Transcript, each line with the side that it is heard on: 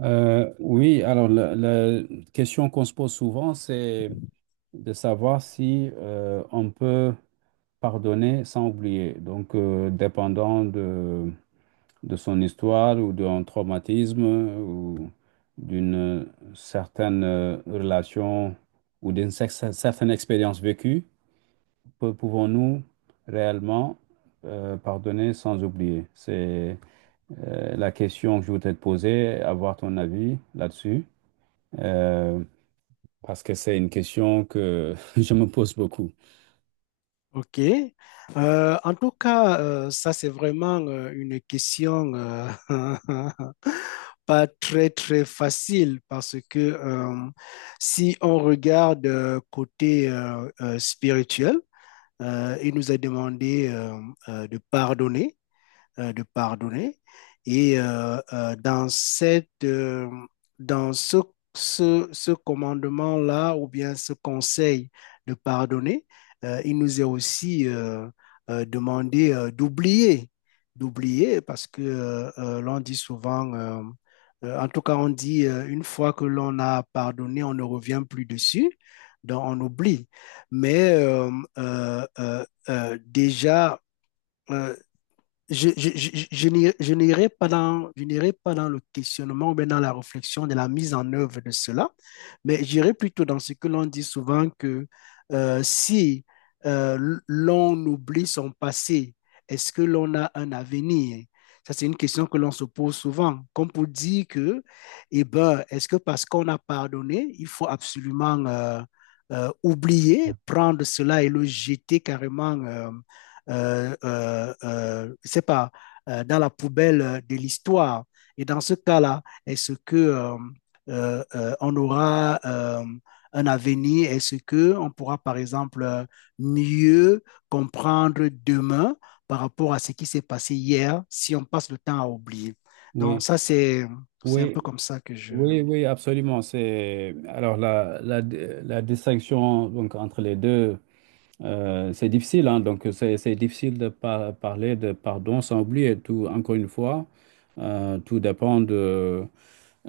right: Oui, alors la question qu'on se pose souvent, c'est de savoir si on peut pardonner sans oublier. Donc, dépendant de son histoire ou d'un traumatisme ou d'une certaine relation ou d'une certaine expérience vécue, pouvons-nous réellement pardonner sans oublier? C'est la question que je voudrais te poser, avoir ton avis là-dessus, euh, parce que c'est une question que je me pose beaucoup.
left: OK. En tout cas, ça, c'est vraiment une question pas très, très facile parce que si on regarde côté spirituel, il nous est demandé de pardonner de pardonner. Et dans ce commandement-là, ou bien ce conseil de pardonner, il nous est aussi demandé d'oublier, d'oublier, parce que l'on dit souvent en tout cas, on dit une fois que l'on a pardonné, on ne revient plus dessus, donc on oublie. Mais euh, déjà, euh, je n'irai je n'irai pas dans le questionnement, mais dans la réflexion de la mise en œuvre de cela, mais j'irai plutôt dans ce que l'on dit souvent que si l'on oublie son passé, est-ce que l'on a un avenir? Ça, c'est une question que l'on se pose souvent, comme pour dire que, eh ben, est-ce que parce qu'on a pardonné, il faut absolument oublier, prendre cela et le jeter carrément c'est pas, dans la poubelle de l'histoire. Et dans ce cas-là, est-ce que on aura un avenir. Est-ce que on pourra, par exemple, mieux comprendre demain par rapport à ce qui s'est passé hier si on passe le temps à oublier.
right: Oui,
left: Donc ça, c'est un
right: oui,
left: peu comme ça que je.
right: oui, oui, absolument. C'est alors la distinction donc entre les deux. C'est difficile, hein. Donc c'est difficile de parler de pardon sans oublier tout. Encore une fois, tout dépend de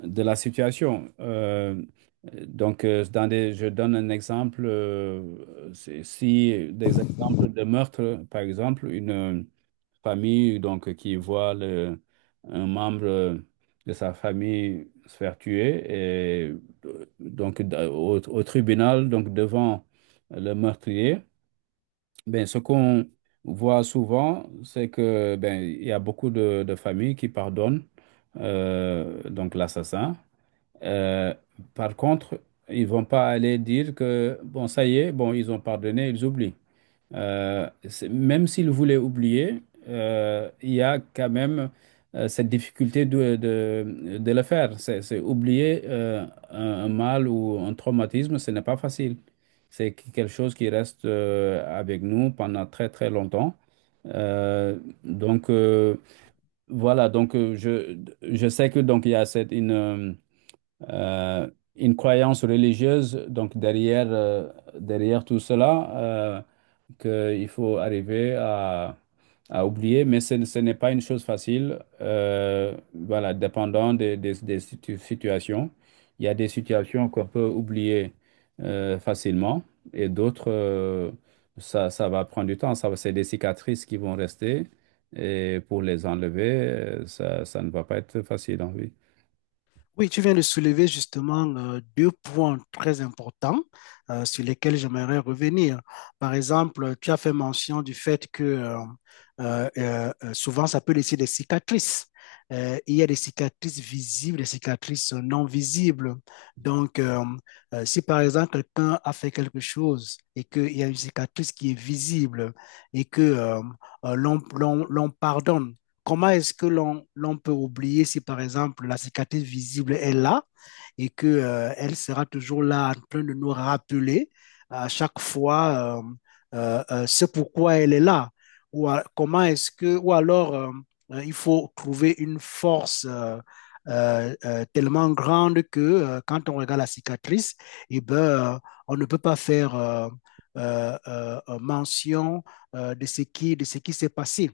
right: de la situation. Je donne un exemple. Si des exemples de meurtre, par exemple, une famille donc qui voit un membre de sa famille se faire tuer, et donc au tribunal, donc devant le meurtrier, ben ce qu'on voit souvent, c'est que, ben, il y a beaucoup de familles qui pardonnent, donc l'assassin. Euh, Par contre, ils vont pas aller dire que, bon, ça y est, bon, ils ont pardonné, ils oublient. Même s'il voulait oublier, il y a quand même cette difficulté de le faire. C'est oublier un mal ou un traumatisme, ce n'est pas facile. C'est quelque chose qui reste avec nous pendant très très longtemps. Euh, donc euh, voilà. Donc, je sais que donc il y a cette euh, une croyance religieuse. Donc derrière, derrière tout cela, qu'il faut arriver à, oublier, mais ce n'est pas une chose facile. Voilà, dépendant des situations. Il y a des situations qu'on peut oublier facilement, et d'autres, ça va prendre du temps. C'est des cicatrices qui vont rester. Et pour les enlever, ça ne va pas être facile, hein, oui.
left: Oui, tu viens de soulever justement deux points très importants sur lesquels j'aimerais revenir. Par exemple, tu as fait mention du fait que souvent ça peut laisser des cicatrices. Il y a des cicatrices visibles, des cicatrices non visibles. Donc, si par exemple quelqu'un a fait quelque chose et qu'il y a une cicatrice qui est visible et que l'on pardonne, comment est-ce que l'on peut oublier si, par exemple, la cicatrice visible est là et que, elle sera toujours là en train de nous rappeler à chaque fois ce pourquoi elle est là? Comment est-ce que, ou alors il faut trouver une force tellement grande que quand on regarde la cicatrice, eh ben, euh, on ne peut pas faire mention de ce qui s'est passé.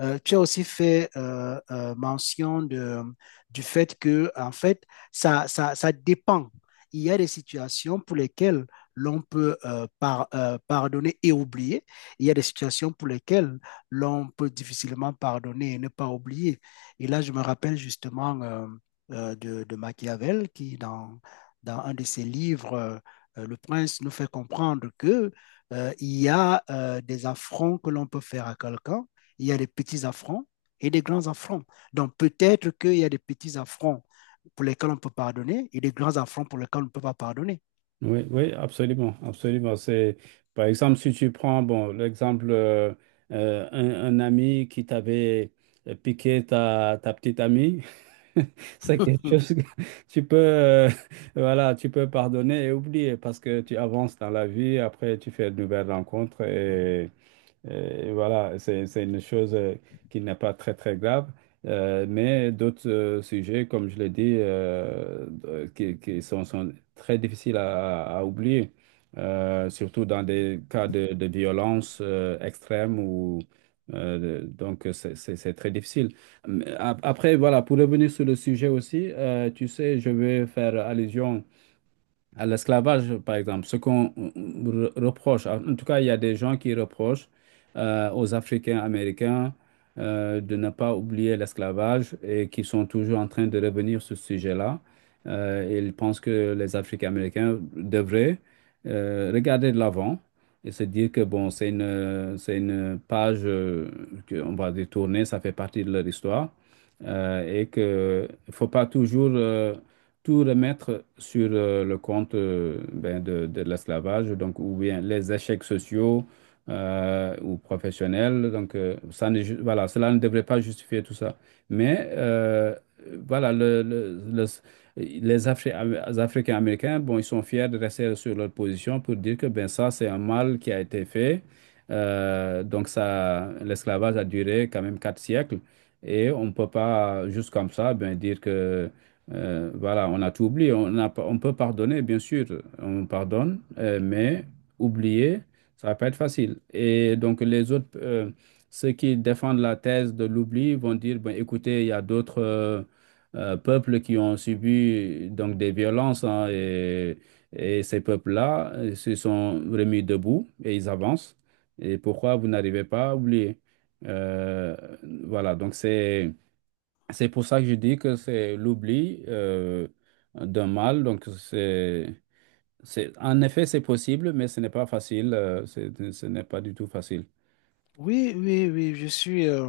left: Tu as aussi fait mention de, du fait que, en fait, ça dépend. Il y a des situations pour lesquelles l'on peut pardonner et oublier. Il y a des situations pour lesquelles l'on peut difficilement pardonner et ne pas oublier. Et là, je me rappelle justement de Machiavel qui, dans, dans un de ses livres, Le Prince nous fait comprendre que il y a des affronts que l'on peut faire à quelqu'un, il y a des petits affronts et des grands affronts. Donc peut-être qu'il y a des petits affronts pour lesquels on peut pardonner et des grands affronts pour lesquels on ne peut pas pardonner.
right: Oui, oui, absolument, absolument. C'est, par exemple, si tu prends, bon, l'exemple, un ami qui t'avait piqué ta petite amie, c'est quelque chose que tu peux, voilà, tu peux pardonner et oublier parce que tu avances dans la vie, après tu fais de nouvelles rencontres et. Voilà, c'est une chose qui n'est pas très, très grave. Mais d'autres sujets, comme je l'ai dit, qui sont, très difficiles à oublier, surtout dans des cas de violence extrême ou donc c'est très difficile. Mais après, voilà, pour revenir sur le sujet aussi, tu sais, je vais faire allusion à l'esclavage, par exemple, ce qu'on reproche, en tout cas, il y a des gens qui reprochent aux Africains américains de ne pas oublier l'esclavage et qui sont toujours en train de revenir sur ce sujet-là. Ils pensent que les Africains américains devraient regarder de l'avant et se dire que, bon, c'est une page qu'on va détourner, ça fait partie de leur histoire, et qu'il ne faut pas toujours tout remettre sur le compte, ben, de l'esclavage, donc, ou bien les échecs sociaux ou professionnels. Donc, ça ne ju- voilà, cela ne devrait pas justifier tout ça. Mais voilà, les Afri- les Africains américains, bon, ils sont fiers de rester sur leur position pour dire que, ben, ça, c'est un mal qui a été fait. Donc ça, l'esclavage a duré quand même quatre siècles, et on ne peut pas juste comme ça, ben, dire que, voilà, on a tout oublié. On peut pardonner, bien sûr, on pardonne, mais oublier, ça va pas être facile. Et donc, les autres, ceux qui défendent la thèse de l'oubli vont dire, ben, écoutez, il y a d'autres peuples qui ont subi donc des violences, hein, et ces peuples-là se sont remis debout et ils avancent. Et pourquoi vous n'arrivez pas à oublier? Euh, voilà, donc c'est... C'est pour ça que je dis que c'est l'oubli d'un mal. Donc, en effet, c'est possible, mais ce n'est pas facile. Ce n'est pas du tout facile.
left: Oui, je suis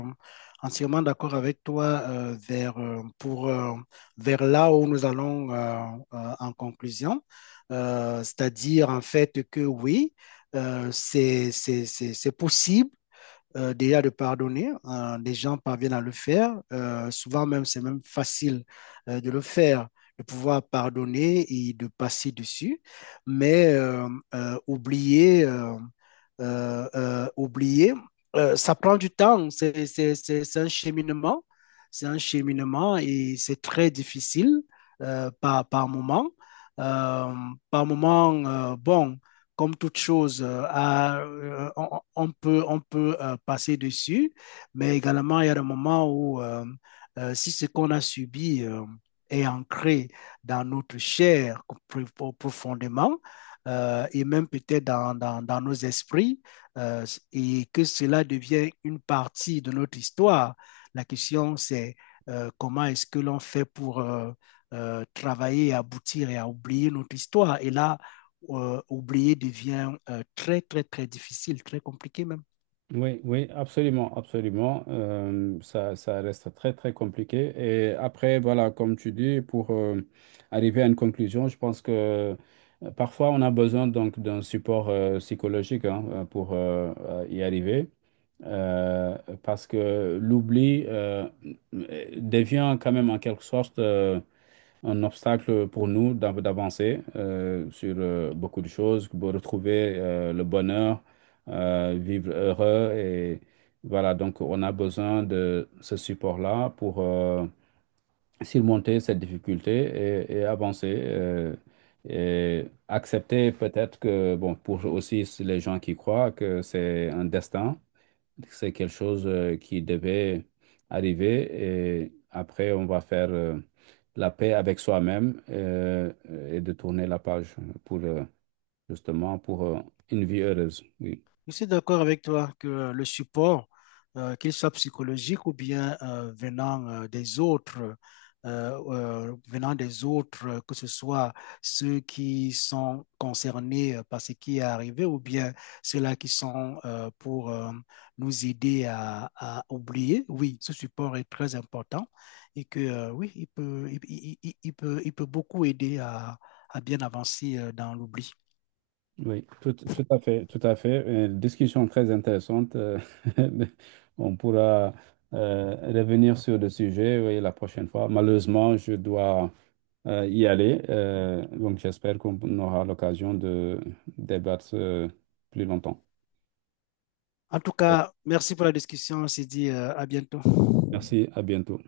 left: entièrement d'accord avec toi vers là où nous allons en conclusion. C'est-à-dire en fait que oui, c'est possible déjà de pardonner. Les gens parviennent à le faire. Souvent même, c'est même facile de le faire, de pouvoir pardonner et de passer dessus. Mais oublier, oublier, ça prend du temps. C'est un cheminement. C'est un cheminement et c'est très difficile par, par moment. Euh, Par moment, bon comme toute chose, on peut passer dessus, mais également, il y a des moments où, si ce qu'on a subi est ancré dans notre chair profondément, et même peut-être dans nos esprits, euh, et que cela devient une partie de notre histoire, la question, c'est comment est-ce que l'on fait pour... travailler, aboutir et à oublier notre histoire. Et là, oublier devient très, très, très difficile, très compliqué même.
right: Oui, oui, absolument, absolument. Ça reste très, très compliqué. Et après, voilà, comme tu dis, pour arriver à une conclusion, je pense que, parfois on a besoin donc d'un support psychologique, hein, pour, y arriver. euh, Parce que l'oubli devient quand même en quelque sorte un obstacle pour nous d'avancer sur beaucoup de choses, pour retrouver le bonheur, vivre heureux. Et voilà, donc on a besoin de ce support-là pour surmonter cette difficulté, et avancer. Et accepter peut-être que, bon, pour aussi les gens qui croient que c'est un destin, c'est quelque chose qui devait arriver et après, on va faire la paix avec soi-même, et de tourner la page pour justement pour une vie heureuse. Oui.
left: Je suis d'accord avec toi que le support, qu'il soit psychologique ou bien venant des autres, euh, venant des autres, que ce soit ceux qui sont concernés par ce qui est arrivé ou bien ceux-là qui sont pour nous aider à oublier, oui, ce support est très important et que oui, il peut beaucoup aider à bien avancer dans l'oubli.
right: Oui, tout à fait, tout à fait. Discussion très intéressante. On pourra revenir sur le sujet, oui, la prochaine fois. Malheureusement, je dois y aller. Donc, j'espère qu'on aura l'occasion de débattre plus longtemps.
left: En tout cas, merci pour la discussion. On se dit à bientôt.
right: Merci, à bientôt.